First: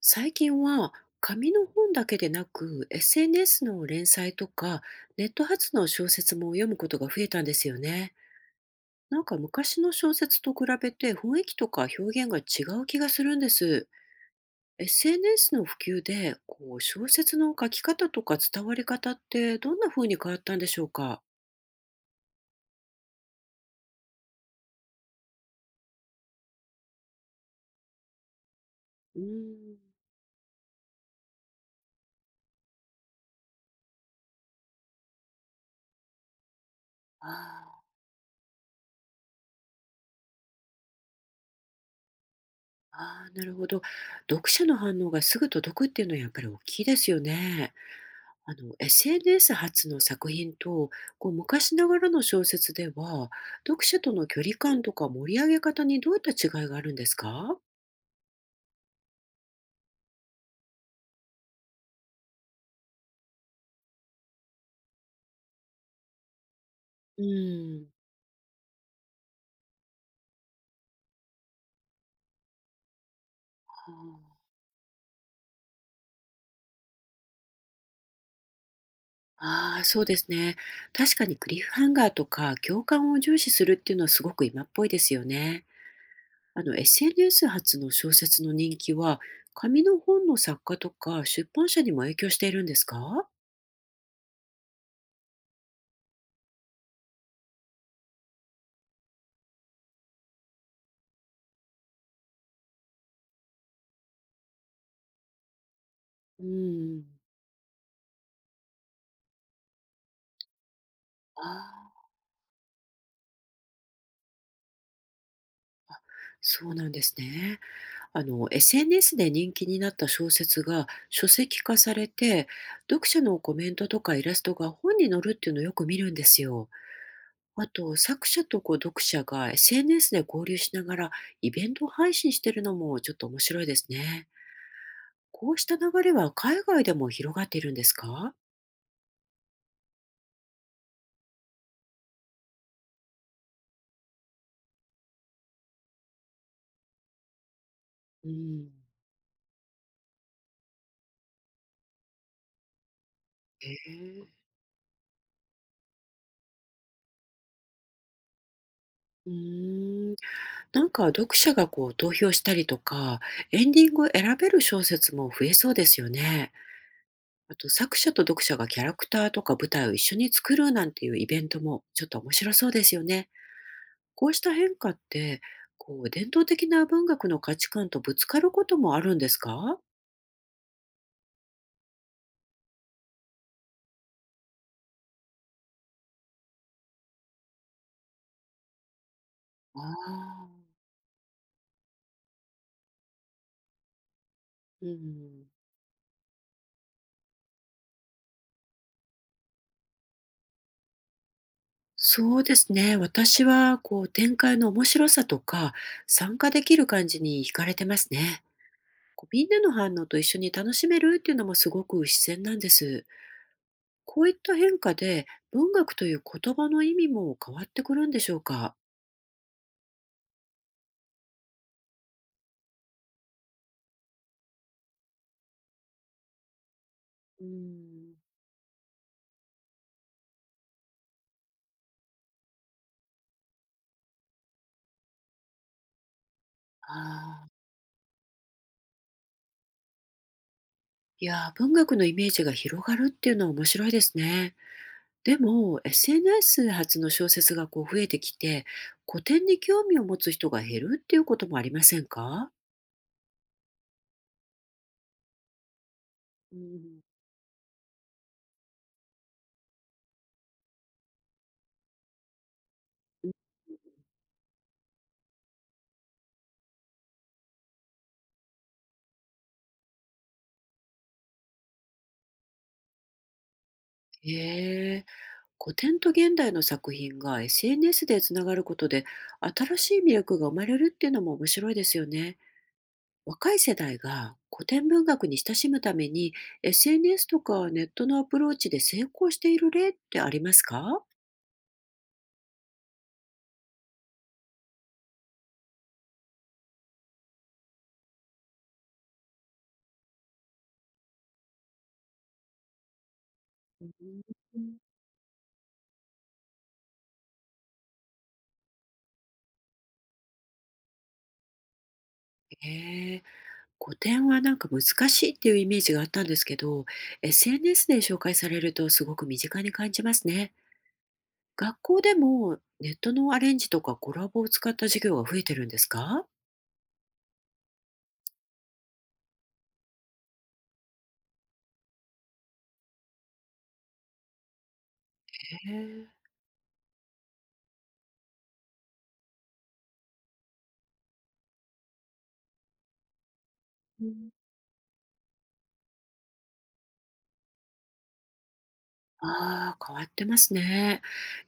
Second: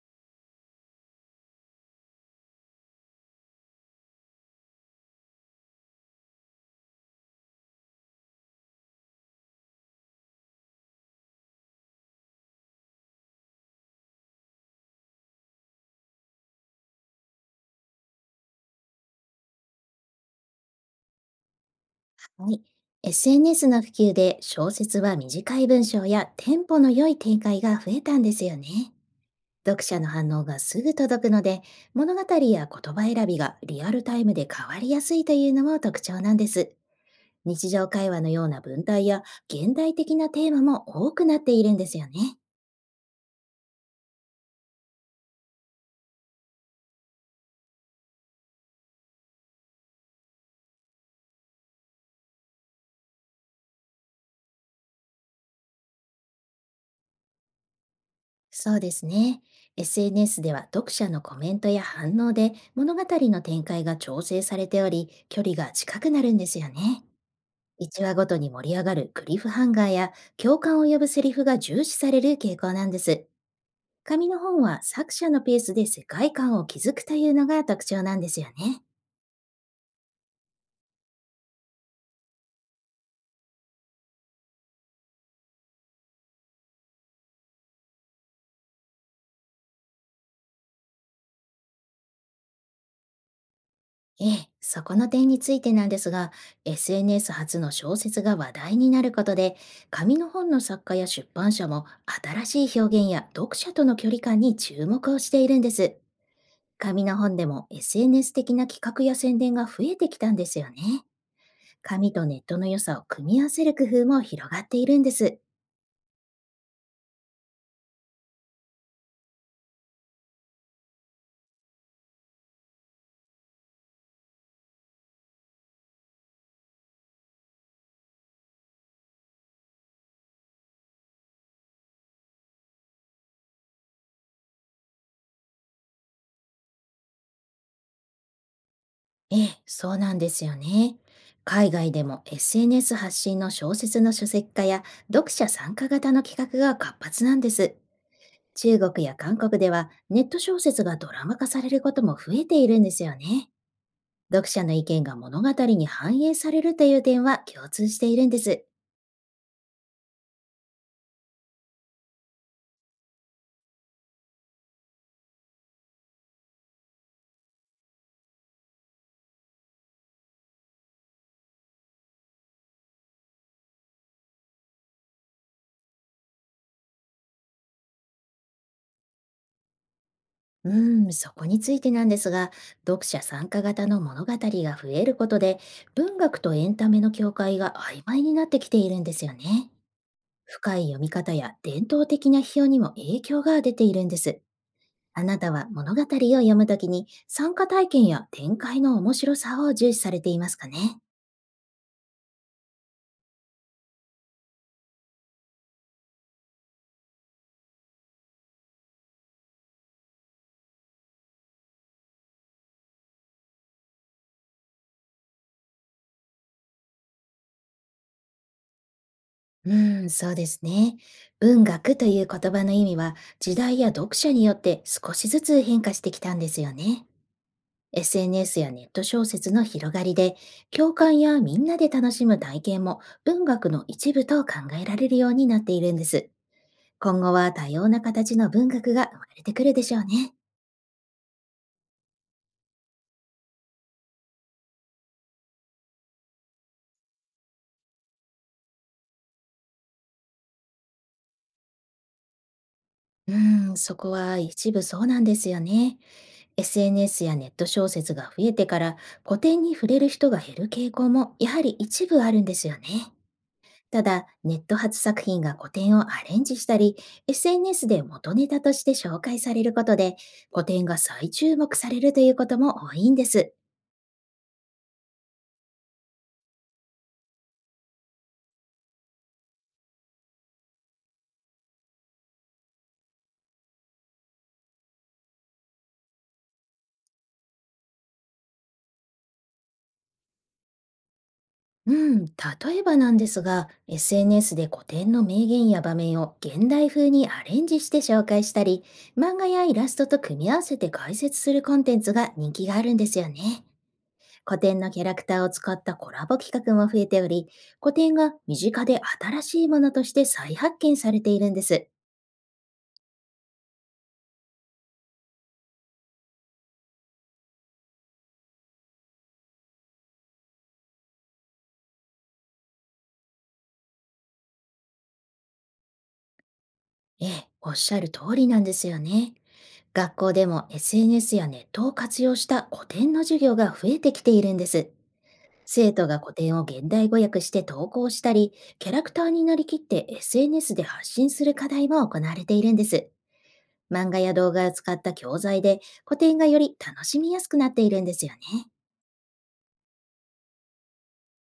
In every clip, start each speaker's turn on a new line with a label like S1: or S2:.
S1: 最近は紙の本だけでなく SNS の連載とかネット発の小説も読むことが増えたんですよね。なんか昔の小説と比べて雰囲気とか表現が違う気がするんです。SNS の普及でこう小説の書き方とか伝わり方ってどんな風に変わったんでしょうか？
S2: はい。SNS の普及で小説は短い文章やテンポの良い展開が増えたんですよね。
S1: うーん。
S2: 読者の反応がすぐ届くので、物語や言葉選びがリアルタイムで変わりやすいというのも特徴なんです。
S1: あ
S2: 日
S1: ー
S2: 常会話のような文体や現代的なテーマも多くなっているんですよね。
S1: あー、なるほど。読者の反応がすぐ届くっていうのはやっぱり大きいですよね。あの、SNS 発の作品と、こう昔ながらの小説では、読者との距離感とか盛り上げ方にどういった違いがあるんですか？
S2: そうですね。SNS では読者のコメントや反応で物語の展開が調整されており、距離が近くなるんですよね。
S1: うん、
S2: 1話ごとに盛り上がるクリフハンガーや共感を呼ぶセリフが重視される傾向なんです。紙の本は作者のペースで世界観を築くというのが特徴なんですよね。
S1: ああー、そうですね。確かにクリフハンガーとか共感を重視するっていうのはすごく今っぽいですよね。あの、SNS 発の小説の人気は、紙の本の作家とか出版社にも影響しているんですか？
S2: ええ、そこの点についてなんですが、SNS 初の小説が話題になることで、紙の本の作家や出版社も新しい表現や読者との距離感に注目をしているんです。
S1: うん、
S2: 紙の本でも SNS 的な企画や宣伝が増えてきたんですよね。
S1: ああ、
S2: 紙とネットの良さを組み合わせる工夫も広がっているんです。
S1: そうなんですね。あの SNS で人気になった小説が書籍化されて読者のコメントとかイラストが本に載るっていうのをよく見るんですよ。あと作者とこう読者が SNS で交流しながらイベント配信してるのもちょっと面白いですね。こうした流れは海外でも広がっているんですか？
S2: ええ、そうなんですよね。海外でも SNS 発信の小説の書籍化や読者参加型の企画が活発なんです。
S1: うん。
S2: 中国や韓国ではネット小説がドラマ化されることも増えているんですよね。
S1: へえ。
S2: 読者の意見が物語に反映されるという点は共通しているんです。
S1: うーん。なんか読者がこう投票したりとかエンディングを選べる小説も増えそうですよね。あと作者と読者がキャラクターとか舞台を一緒に作るなんていうイベントもちょっと面白そうですよね。こうした変化って、こう伝統的な文学の価値観とぶつかることもあるんですか？
S2: うーん、そこについてなんですが、読者参加型の物語が増えることで、文学とエンタメの境界が曖昧になってきているんですよね。
S1: ああ、
S2: 深い読み方や伝統的な批評にも影響が出ているんです。
S1: う
S2: あな
S1: ん。
S2: たは物語を読むときに参加体験や展開の面白さを重視されていますかね？
S1: そうですね。私は、こう、展開の面白さとか、参加できる感じに惹かれてますね。こうみんなの反応と一緒に楽しめるっていうのもすごく自然なんです。こういった変化で、文学という言葉の意味も変わってくるんでしょうか？
S2: うーん、そうですね。文学という言葉の意味は時代や読者によって少しずつ変化してきたんですよね。
S1: うん。
S2: SNS やネット小説の広がりで、共感やみんなで楽しむ体験も文学の一部と考えられるようになっているんです。今後
S1: ああ、
S2: は多様な形の文学が生まれてくるでしょうね。
S1: いやー、文学のイメージが広がるっていうのは面白いですね。でも、SNS 発の小説がこう増えてきて、古典に興味を持つ人が減るっていうこともありませんか？
S2: うーん、そこは一部そうなんですよね。
S1: うん、
S2: SNS やネット小説が増えてから古典に触れる人が減る傾向もやはり一部あるんですよね。
S1: うん。
S2: ただ、ネット発作品が古典をアレンジしたり、SNS で元ネタとして紹介されることで、古典が再注目されるということも多いんです。
S1: へえ、古典と現代の作品が SNS でつながることで、新しい魅力が生まれるっていうのも面白いですよね。若い世代が古典文学に親しむために SNS とかネットのアプローチで成功している例ってありますか？
S2: うん、例えばなんですが、SNS で古典の名言や場面を現代風にアレンジして紹介したり、漫画やイラストと組み合わせて解説するコンテンツが人気があるんですよね。
S1: う
S2: 古
S1: ん。
S2: 典のキャラクターを使ったコラボ企画も増えており、古典が身近で新しいものとして再発見されているんです。
S1: へえ。古典はなんか難しいっていうイメージがあったんですけど SNS で紹介されるとすごく身近に感じますね。学校でもネットのアレンジとかコラボを使った授業が増えてるんですか？
S2: ええ、おっしゃる通りなんですよね。学校でも SNS やネットを活用した古典の授業が増えてきているんです。
S1: へ
S2: 生徒が古典を現代語訳して投稿したり、キャラクターになりきって SNS で発信する課題も行われているんです。漫画や
S1: え。
S2: 動画を使った教材で古典がより楽しみやすくなっているんですよね。
S1: ああ、変わってますね。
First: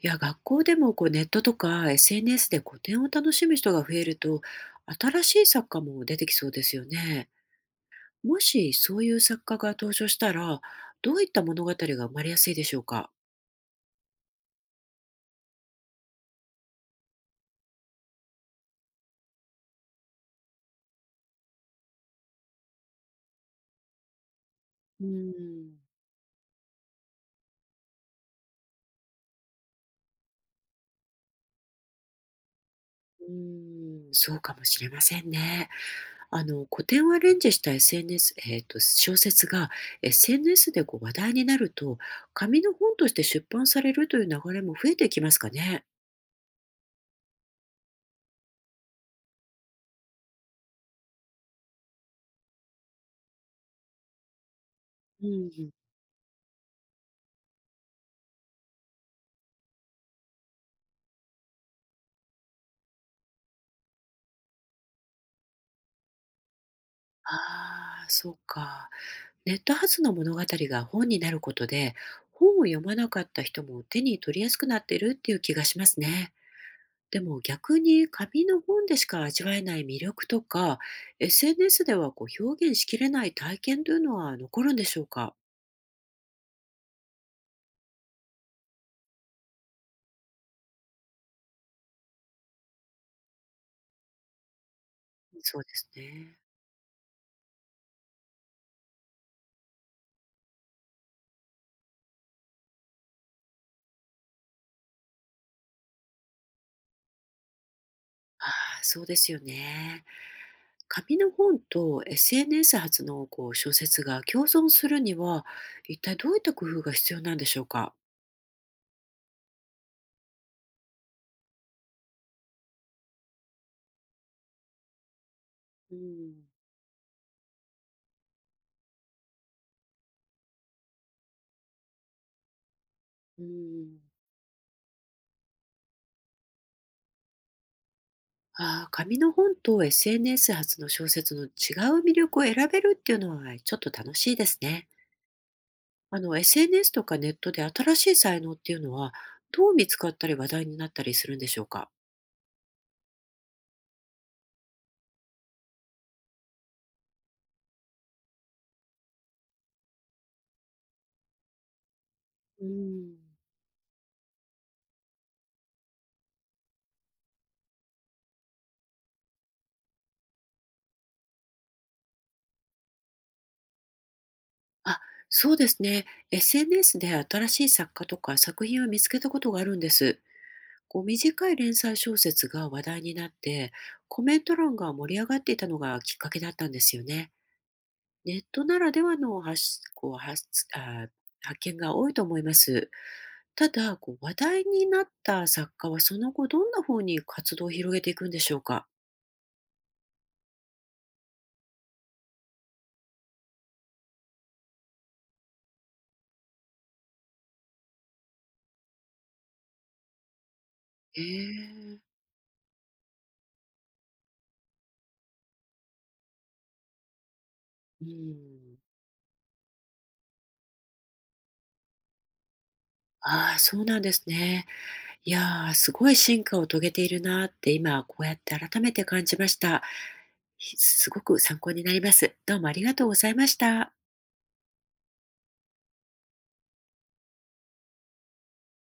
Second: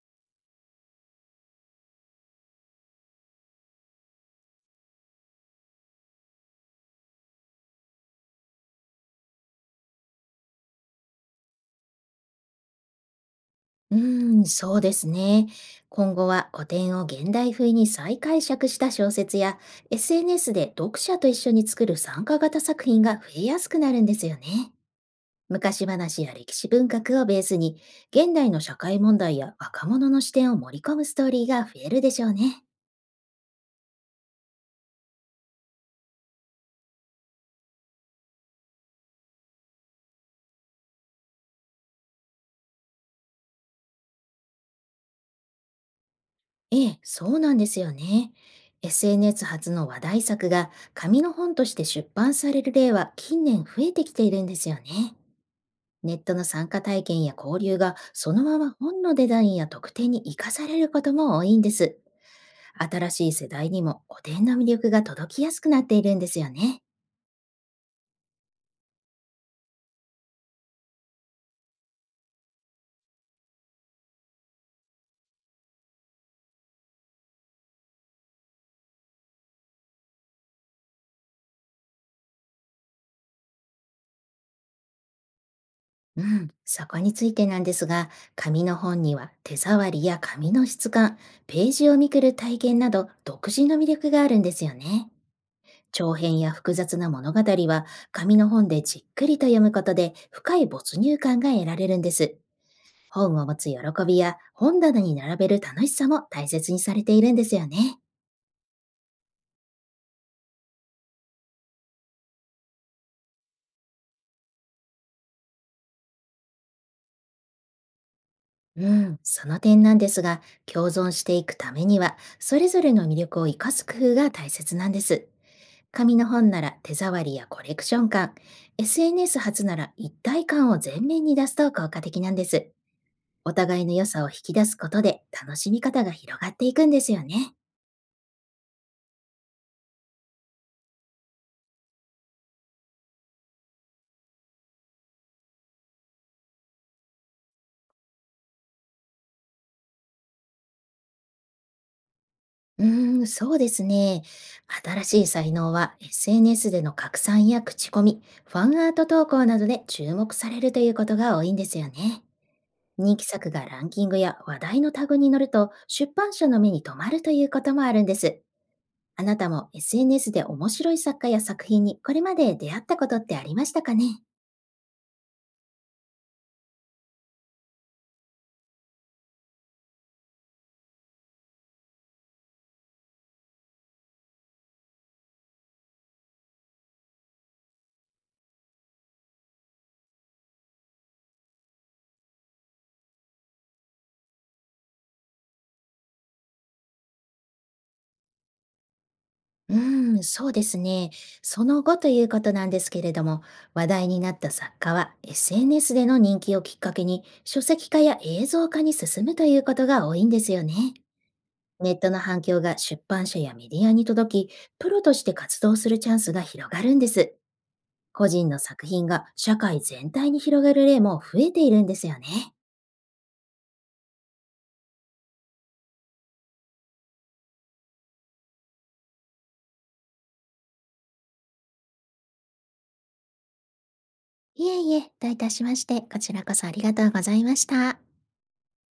S1: いや、学校でもこうネットとか SNS で古典を楽しむ人が増えると、新しい作家も出てきそうですよね。もしそういう作家が登場したら、どういった物語が生まれやすいでしょうか。
S2: うーん、そうですね。今後は古典を現代風に再解釈した小説や SNS で読者と一緒に作る参加型作品が増えやすくなるんですよね。
S1: うーん。
S2: 昔話や歴史文学をベースに現代の社会問題や若者の視点を盛り込むストーリーが増えるでしょうね。
S1: うーん、そうかもしれませんね。あの、古典をアレンジした SNS、小説が SNS でこう話題になると、紙の本として出版されるという流れも増えてきますかね。
S2: ええ、そうなんですよね。SNS 発の話題作が紙の本として出版される例は近年増えてきているんですよね。
S1: うん。
S2: ネットの参加体験や交流がそのまま本のデザインや特典に生かされることも多いんです。新しい世代にも古典の魅力が届きやすくなっているんですよね。
S1: ああ、そうか。ネット発の物語が本になることで、本を読まなかった人も手に取りやすくなっているっていう気がしますね。でも逆に紙の本でしか味わえない魅力とか、SNS ではこう表現しきれない体験というのは残るんでしょうか？
S2: うん、そこについてなんですが、紙の本には手触りや紙の質感、ページをめくる体験など独自の魅力があるんですよね。
S1: そうです
S2: 長
S1: ね。
S2: 編や複雑な物語は紙の本でじっくりと読むことで深い没入感が得られるんです。本を持つ喜びや本棚に並べる楽しさも大切にされているんですよね。
S1: ああ、そうですよね。紙の本と SNS 発のこう小説が共存するには、一体どういった工夫が必要なんでしょうか？
S2: うん。その点なんですが、共存していくためには、それぞれの魅力を生かす工夫が大切なんです。
S1: う
S2: 紙の
S1: ん。
S2: 本なら手触りやコレクション感、SNS 発なら一体感を前面に出すと効果的なんです。
S1: う
S2: お互いの
S1: ん。
S2: 良さを引き出すことで楽しみ方が広がっていくんですよね。
S1: ああ、紙の本と SNS 発の小説の違う魅力を選べるっていうのはちょっと楽しいですね。あの、SNS とかネットで新しい才能っていうのはどう見つかったり話題になったりするんでしょうか？
S2: うーん、そうですね。新しい才能は SNS での拡散や口コミ、ファンアート投稿などで注目されるということが多いんですよね。
S1: う
S2: 人
S1: ん、
S2: 気作がランキングや話題のタグに載ると出版社の目に留まるということもあるんです。あなたも SNS で面白い作家や作品にこれまで出会ったことってありましたかね？
S1: あ、そうですね。SNS で新しい作家とか作品を見つけたことがあるんです。こう短い連載小説が話題になって、コメント欄が盛り上がっていたのがきっかけだったんですよね。ネットならではの発、こう発あ、発見が多いと思います。ただ、こう話題になった作家はその後どんな方に活動を広げていくんでしょうか？
S2: うーん、そうですね。その後ということなんですけれども、話題になった作家は SNS での人気をきっかけに書籍化や映像化に進むということが多いんですよね。
S1: へ
S2: ネ
S1: え。
S2: ットの反響が出版社やメディアに届き、プロとして活動するチャンスが広がるんです。
S1: う
S2: 個
S1: ん。
S2: 人の作品が社会全体に広がる例も増えているんですよね。
S1: ああ、そうなんですね。いやー、すごい進化を遂げているなーって今こうやって改めて感じました。すごく参考になります。どうもありがとうございました。
S2: いえいえ、どういたしまして、こちらこそありがとうございました。